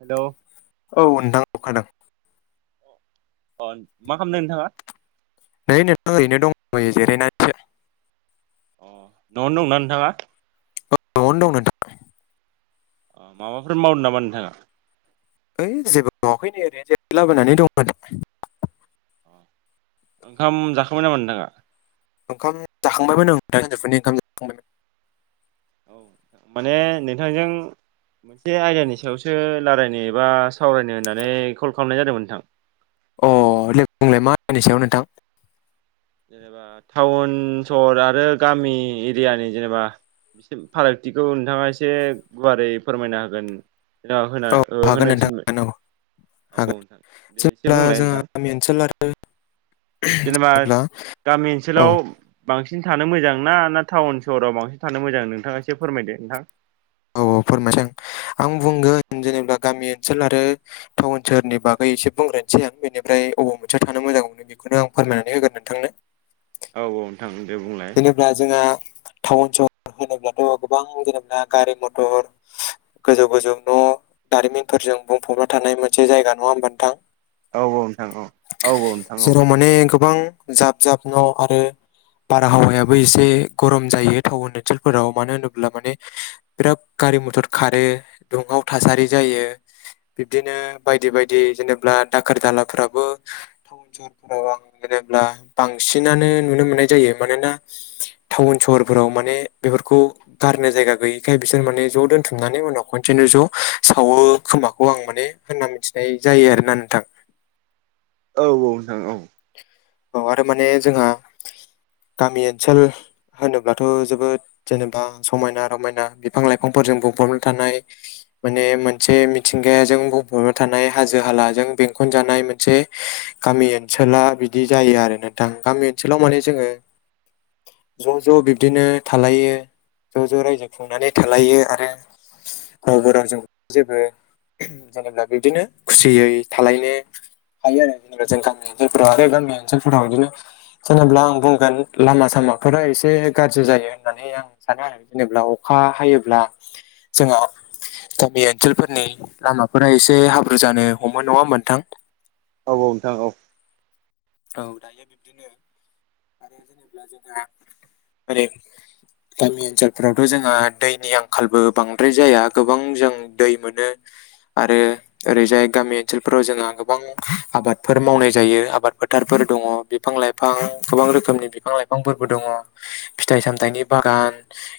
Hello औ नोंथां अखाहादों। अ मा खालामदो नोंथाङा नै नोंथां ओरैनो दं थयो जिरायनानैसो अ न'आवनो दंना नोंथाङा औ न'आवनो दं नोंथां। अ माबाफोर मावदो नामा नोंथाङा ओइ जेबो मावाखै नै ओरैनो जिरायला बायनानै दं आरो ओंखाम जाखांबाय नामा नोंथाङा। ओंखाम जाखांबायमोन ओं सानजौफुनि ओंखाम जाखांबायमोन। औ माने नोंथांजों मोनसे आयदानि सायावसो रायलायनो एबा सावरायनो होननानै कल खालामनाय जादोंमोन नोंथां। अ देलाय बुंलाय मा आंनि सायाव नोंथां जेनेबा टाउन सहर आरो गामि एरियानि जेनेबा बिसोर फारागथिखौ नोंथाङा एसे गुवारै फोरमायनो हागोन र होना औ ओ हागोन होनो नोंथां थिनमोन हागोन औ हागोन नोंथां दे एसे जेब्ला बुंलाय जोंहा नोंथां गामि ओनसोल आरो जेनेबा जेब्ला गामि औ ओनसोलाव बांसिन थानो मोजां ना ना टाउन सहराव बांसिन थानो मोजां नोंथाङा एसे फोरमायदो नोंथां फोरमायदों आं बुंगोन जेनेबा गामि ओनसोल आरो टाउन सोहोरनि बागै एसे बुंग्राय से आं बेनिफ्राय अबाव मोनसेयाव थानो मोजां मोनो बेखौनो आं फोरमायनानै होगोन नोंथांनो औ औ नोंथां दे बुंलाय। जेनेबा जोंहा टाउन सहर होनोब्लाथ' गोबां जेनेबा गारि मथर गोजौ गोजौ न' दारिमिनफोरजों बुंफबना थानाय मोनसे जायगा नङा होमब नोंथां। औ औ नोंथां औ औ औ नोंथां औ जेराव माने गोबां जाब जाब न' आरो बारहावायाबो एसे गरम जायो टाउन ओनसोलफोराव मानो होनोब्ला माने बिराद गारि मथर खारो दुंहाव थासारि जायो बिब्दिनो बायदि बायदि जेनेब्ला दाखोर दालाफ्राबो टाउन सहावफोराव आं जेनेब्ला बांसिनानो नुनो मोननाय जायो मानोना टाउन स हर फोराव माने बेफोरखौ गारनो जायगा गैयि बेखाय बिसोर माने ज दोनथुमनानै उनाव खनसेनो ज सावो खोमाखौ आं माने होनना मिथिनाय जायो आरोना नोंथां औ औ नोंथां औ औ आरो माने जोंहा गामि ओनसोल होनोब्लाथ जोबोद जेनेबा समायना रमायना बिफां लाइफांफोरजों बुंबबनो थानाय माने मोनसे मिथिंगाजों बुंफबाय थानाय हाजो हालाजों बेंखनजानाय मोनसे गामि ओनसोला बिदि जायो आरो नथां गामि ओनसोलाव माने जोङो ज ज बिब्दिनो थालायो ज ज रायजो खुंनानै थालायो आरो रावबो रावजों जेबो जेनेबा बिदिनो खुसियै थालायनो हाय र्र गान गान फनो [unintelligible] जेनोब्ला आं बुंगोन लामा सामाफोरा एसे गाज्रि जायो होननानै आं सानो आरो जेनेबा अखा अखा हायोब्ला जोङो गामि ओनसोलफोरनि लामाफोरा एसे हाब्रु जानो हमो नङा होनबा नोंथां औ औ नोंथां औ औ दायो बिब्दिनो [unintelligible] गामि ओनसोलफोरावथ जोंहा दैनि आंखालबो बांद्राय जाया गोबां जों दै मोनो आरो ओरैजाय गामि ओनसोलफोराव जोंहा गोबां आबादफोर मावनाय जायो आबाद फोथारफोर दङ बिफां लाइफां गोबां रोखोमनि बिफां लाइफांफोरबो दङ फिथाइ सामथाइनि बागान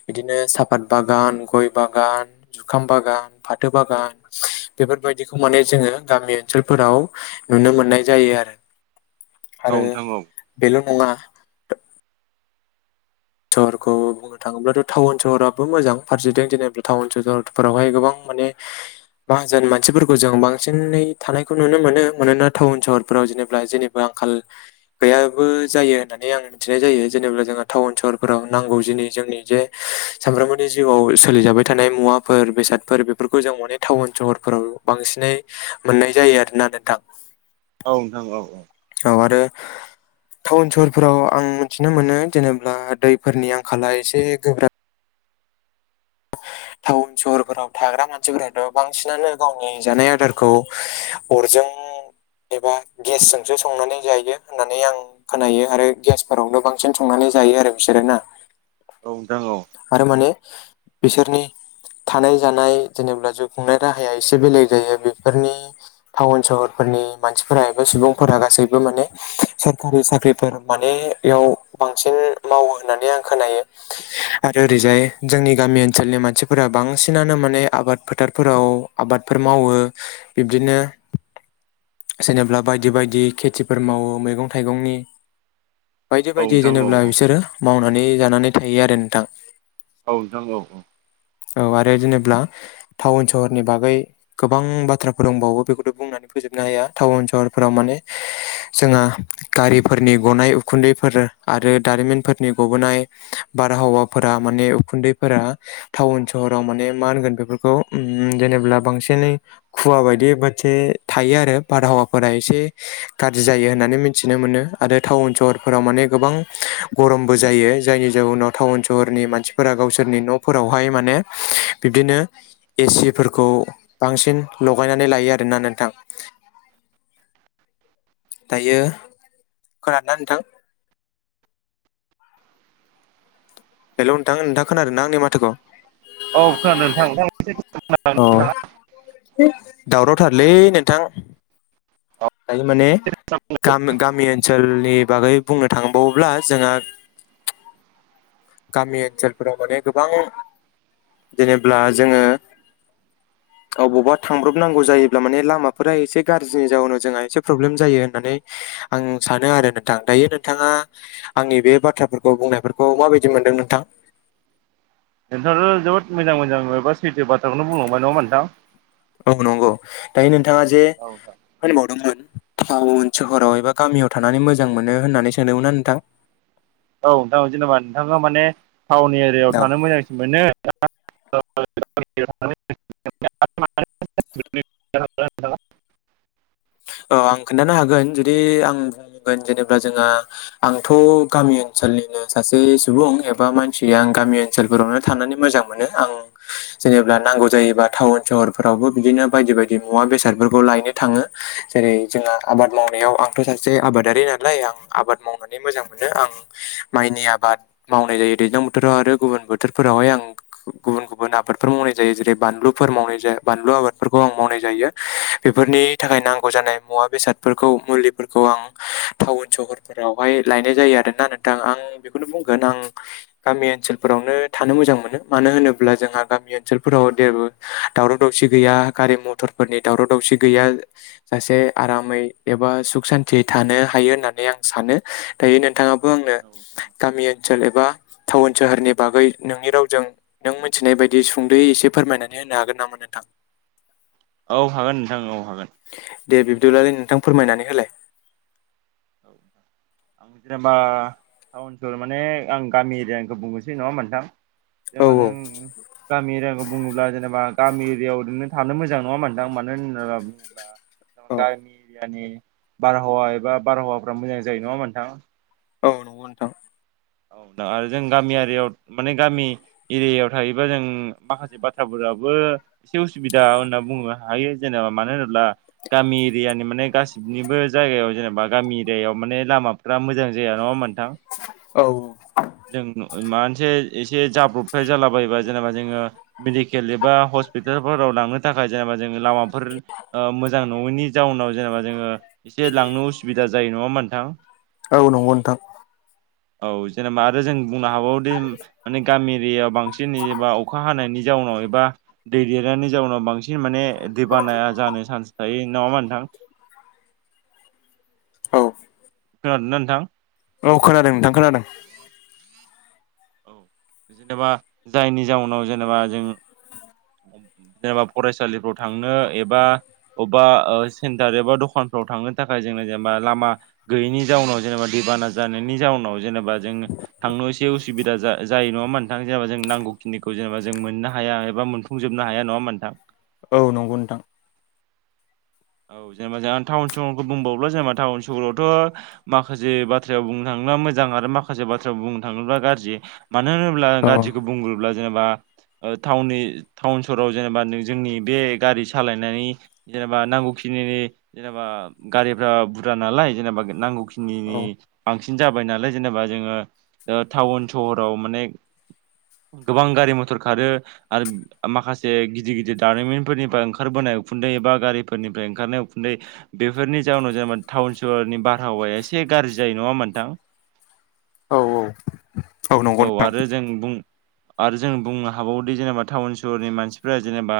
बिदिनो साफात बाग बागान गय बागान जुखाम बागान फाथो बागान बेफोरबायदिखौ माने जोंङो गामि ओनसोलफोराव नुनो मोननाय जायो आरो। आरो औ बेल नंङा सहरखौ बुंनो थाङोब्लाथ टाउन सहराबो मोजां फारसेथिं जेनेबा टाउन सहरफोरावहाय गोबां मान माहाजोन मानसिफोरखौ जों बांसिनै थानायखौ नुनो मोनो मानोना टाउन सहरफोराव जेनेबा जेनिबो आंखाल गैयाबो जायो होननानै आं मिथिनाय जायो जेनेबा जोंहा टाउन सहर नांगौ दिनि जोंनि जे सानफ्रामबोनि जिउआव सोलिजाबाय थानाय मुवाफोर बेसादफोर बे बेफोरखौ जों माने टाउन सहरफोराव बांसिनै मोननाय जायो आरोना नोंथां । औ नोंथां औ औ औ आरो टाउन सहरफोराव आं मिथिनो मोनो जेनेबा दैफोरनि आंखाला एसे गोब्राब। टाउन सहरफोराव थाग्रा मानसिफोराथ बांसिनानो गावनि जानाय आदारखौ अर जों एबा गेसजोंसो संनानै जायो होननानै आं खोनायो आरो गेसफोरावनो बांसिन संनानै जायो आरो बिसोरो ना। औ नोंथां औ आरो माने बिसोरनि [inaudible] थानाय जानाय जेनेबा जिउ खुंनाय राहाया एसे बेलेग जायो बेफोरनि टाउन सहरफोरनि मानसिफोरा एबा सुबुंफोरा गासैबो माने सरकारि साख्रिफोर माने बेयाव बांसिन मावो होननानै आं खोनायो आरो ओरैजाय जोंनि गामि ओनसोलनि फोर बांसिनानो माने आबाद फोथारफोराव आबादफोर मावो बिब्दिनो [inaudible] जेनेबा बायदि बायदि खेथिफोर मावो मैगं थाइगंनि बायदि औ बायदि नोंथां औ नोंथां औ जेनेबा बिसोरो मावनानै जानानै थायो आरो नोंथां औ नोंगौ औ आरो जेनेब्ला टाउन सहरनि बागै गोबां बाथ्रा फोर दंबावो बेखौथ बुंनानै फोजोबनो हाया टाउन सहरफोराव माने जोंहा गारिफोरनि गनाय उखुन्दैफोर आरो दारिमिनफोरनि गबोनाय बारहावाफोरा माने उखुन्दैफोरा टाउन सहराव माने मा होनगोन बेफोरखौ जेनेब्ला बांसिनै खुवा बायदि मोनसे थायो आरो बारहावाफोरा एसे गाज्रि जायो होननानै मिथिनो मोनो आरो टाउन सहरफोराव मान माने गोबां गरमबो जायो जायनि जाउनाव टाउन सहरनि मानसिफोरा गावसोरनि न'फोराव ओफाय माने। बिब्दिनो ए सि फोरखौ बांसिन लगायनानै लायो आरोना नोंथां। [inaudible] दायो खोनादोंना नोंथां? हेलौ नोंथां नोंथांङा खोनादोंना आंनि माथोखौ? औ खोनादों नोंथां नोंथाङा अ दावरावथारलै नोंथां। दायो माने गाम गाम गामि ओनसोलनि बागै बुंनो थांबावोब्ला जोंहा गामि ओनसोलफोराव माने गोबां जेनेब्ला जोंङो अबावबा थांब्रबनांगौ जायोब्ला माने लामाफोरा एसे गाज्रिनि जाउनाव जोंहा एसे प्रब्लेम जायो होननानै आं सानो आरो नोंथां दायो नोंथाङा आंनि बे बाथ्राफोरखौ बुंनायफोरखौ माबायदि मोन नोथां। नोंथाङाथ' जोबोद मोजां मोजां हबेबा सैथो बाथ्राखौनो बुंलांबाय नङा होनबा नोंथां। औ नंगौ दानि नोंथाङा जे नोंथां होनबावदोंमोन। टाउन सोहराव एबा गामियाव थानानै मोजां मोनो होननानै सोंदोंमोन ना नोंथां। औ नोंथाङा जेनेबा नोंथाङा माने टाउन एरियायाव औ थानो मोजांसिन मोनो। [unintelligible] म [unintelligible] औ आं खोनन्थानो हागोन जुदि आं बुंगोन जेनेबा जोंहा आंथ' गामि ओनसोल। ओनसोलनिनो सासे सुबुं एबा मानसि आं गामि ओनसोलफोरावनो थानानै मोजां मोनो आं। जेनेबा नांगौ जायोबा टाउन सहरफोरावबो बिदिनो बायदि बायदि मुवा बेसादफोरखौ लायनो थाङो। जेरै जोंहा आबाद मावनायाव आंथ' सासे आबादारि नालाय आं आबाद मावनानै मोजां मोनो आं। माइनि आबाद मावनाय जायो दैज्लां बोथोराव आरो गुबुन बोथोरफोरावहाय आं गुबुन गुबुन आबादफोराव। मावनाय जायो जेरै बानलु फोर मावनाय बानलु आबाद आमावनाय जायो बेफोरनि थाखायनो आ नांगौ जानाय मुवा बेसादफोरखौ मुलिफोरखौ आं टाउन सहर फोरावहाय लायनाय जायो आरोना नों थां आं बेखौनो बुंगोन आं गामि ओनसोलफोरावनो थानो मोजां मोनो मानो होनोब्ला जोंहा गा गामि ओनसोलफोराव जेबो दावराव दावसि गैया गारि मथरफोरनि दावराव दावसि गैया। जासे आरामै एबा सुख सान्थियै थानो हायो होननानै आं सानो दायो नोंथाङा। आंनो नोंथां गामि ओनसोल एबा। टाउन सोहोरनि बागै नोंनि रावजों नों मिथिनाय बायदि सुंद'यै एसे फोरमायनानै होनो हागोन नाम नो़ नोंथां। औ हागोन नोंथां औ हागोन। दे बिबदिबालाय नोंथां फोरमायनानै होलाय। औ [unintelligible] जेनेबा टाउन सहर माने आं गामि एरियानिखौ बुंनोसै नङा होनबा नोंथां। औ जेनेबा जों गामि एरियाखौ बुंङोब्ला जेनेबा। गामि एरियायाव ओरनो थानो मोजां नङा होनबा नोंथां मानो होननानै बुङोब्ला औ गामि [unintelligible] गामिनि बारहावा एबा बारहावाफ्रा मोजां जायो नङा होनबा नोंथां। औ नंगौ नोंथां। दा आरो जों गामियारियाव माने गामि एरियायाव थायोबा जों माखासे बाथ्राफोर। रावबो। एसे उसुबिदा होनना बुंनो हायो जेनेबा मानो होनोब्ला गामि एरियानि माने गासिनिबो। जायगायाव जेनेबा गामि एरियाायाव माने लामाफोरा मोजां जाया नङा होनबा नोंथां। औ। जों मान एसे जाब्रबथाय जाला बायोबा जेनेबा जोङो मेडिकेल एबा हस्पिटालफोराव लांनो थाखाय जेनेबा। जोङो लामाफोर ओ मोजां नङैनि जाउनाव जेनेबा जोङो एसे लांनो उसुबिदा जायो नङा होनबा। नोंथां। औ नंगौ नोंथां औ जेनेबा आरो जों बुंनो हाबावदि माने गामि एरियायाव बांसिन एबा अखा हानायनि जाउनाव बा दै देरनायनि जाउनाव बांसिन माने दैबानाया जानो चान्स थायो नङाहोनबा नोंथां औ खोनादोना नोंथां औ खोनादों नोंथां खोनादों औ जेनेबा जायनि जाउनाव जेनेबा जों जेनेबा फरायसालिफ्राव थांनो एबा अबेबा सेन्टार एबा दखानफ्राव थांनो थाखाय जे जेनेबा लामा गैयिनि जाउनाव जेनेबा दैबाना जानायनि जाउनाव जेनेबा जोंङ थांनो एसे असुबिदा जायो नङाम मोनथां जेनेबा जों नांगौखिनिखौ जेनेबा जों मोननो हाया एबा मोनफुंजोबनो हाया नङा मोनथां औ नंगौ नोंथां औ जेनेबा जों आं टाउन सहरखौ बुंबावला जेनेबा टाउन सहरावथ' माखासे बाथ्रायाव बुंनो थाङोबो। बा मुजां माखसे बुंनो थाङोबा गारजि मानो होनोबा औ गारजाखौ बुंग्रोब्ला जेनेबा अ थाउननि थाउन सहराव जेनेबा जोंनि बे गारि सालायनानै जेनेबा नांगौ खानिनि‌ जेनेबा गारिफ्रा बुरजा नालाय जेनेबा नांगौ औ खनिनि बांसि सिन जाबाय नालाय जेनेबा जोङो अ थाउन सहराव माने गोबां गारि मथर खारो आरो माखासे गिदिर गिदिर दारिमिनफोरनिफ्राय ओंखारबोनाय उखुन्दै एब गारिफोरनि ओमफ्राय ओंखारनाय उखुन्दै बेफोरनि जाउनाव जेनेबा थाउन सहरनि बारहावाया एसे गाज्रि जायो नङा मोनथां औ नंगौ औ नोंथां आरो जों बुं आरो जों बुंनो हाबावोदि जेनेबा थाउन सहरनि मानसिफोरा जेनेबा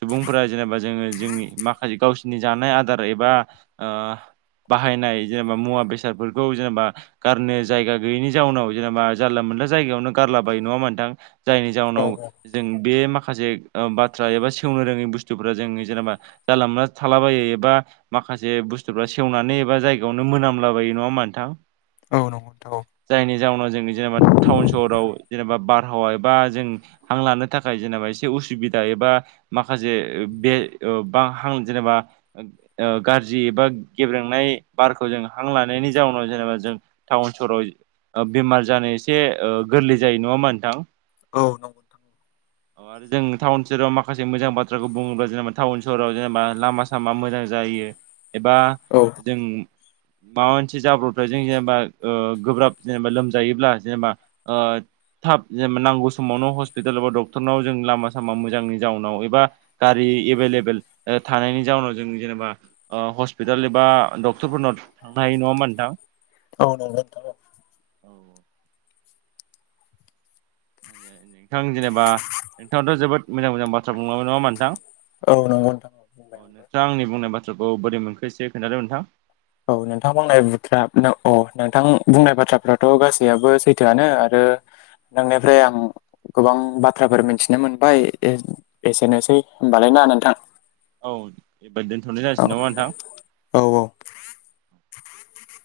सुबुंफोरा जेनेबा जोङो जोंनि माखासे गावसोरनि जानाय आदार एबा अ बाहायनाय जेनेबा मुवा बेसादफोरखौ जेनेबा गारनो जायगा गैयैनि जाउनाव जेनेबा जानला मानला मनला जायावनो गारला बायो नङा होनबा नोंथां जायनि औ जउनाव औ जों बे मा माखासे अ बाथ्रा एबा सेवनो रोङै बुस्थुफोरा जोंनि जेनेबा जानला मोनला थालाबायो एबा माखासे बुस्थुफ्रा सेवनानै एबा जायगायावनो मोनामलाबायो नङा होमबा नोंथां औ नंगौ नोंथां औ नंगौ नोंथां जायनि जाहनाव जों जेनेबा थाउन सहराव जेनेबा बार बारहावा एबा जों हां लानो थाखाय जेनेबा एसे उसुबिदा एबा माखासे बे अ बा हां जेनेबा अ गाज्रि एबा गेब्रेंनाय बारखौ जों हां लानायनि जाउनाव जेनेबा जों टाउन सहराव बेमार जानो एसे गोरलै जायो नङामा नोंथां औ नंगौ थां औ आरो जों थाउन सहाव माखासे मोजां बाथ्राखौ बुङोब्ला जेनेबा थाउन सहराव जेनेबा लामा सामा मोजां जायो एबा जों माबा मोनसे जाब्रबथाय जों अ जेनेबा गोब्राब जेनेबा लोमजायोब्ला जेनेबा अ थाब जेनेबा नांगौ समावनो हस्पिटाल एबा डक्टरनाव जों लामा सामा मोजांनि जाउनाव एबा गारि एभेलेबल अ थानायनि जाउनाव जों जेनेबा हस्पिटाल एबा डक्टरफोरनाव थांनो हायो नङामा नोंथां औ नंगौ नोंथां औ औ नोंथां जेनेबा नोंथाङाथ' जोबोद मोजां मोजां बाथ्रा बुंलांबाय नङा होनबा नोंथां औ नंगौ नोंथां औ अ बुंबाय आंबो नोंथां आंनि बुंनाय बाथ्राखौ बोरै मोनखोसो खोन्थादों नोंथां औ नोंथां बुंनाय बुरा औ नोंथां बुंनाय बाथ्राफ्राथ' गासैआबो सैथोआनो आरो ओ नोंनिफ्राय आं गोबां बाथ्राफोर मिथिनो मोनबाय एसेनोसै होमबालाय दा नोंथां औ एबादि दोनथ'नाय औ जासिग नामा नोंथां औ औ [unintelligible]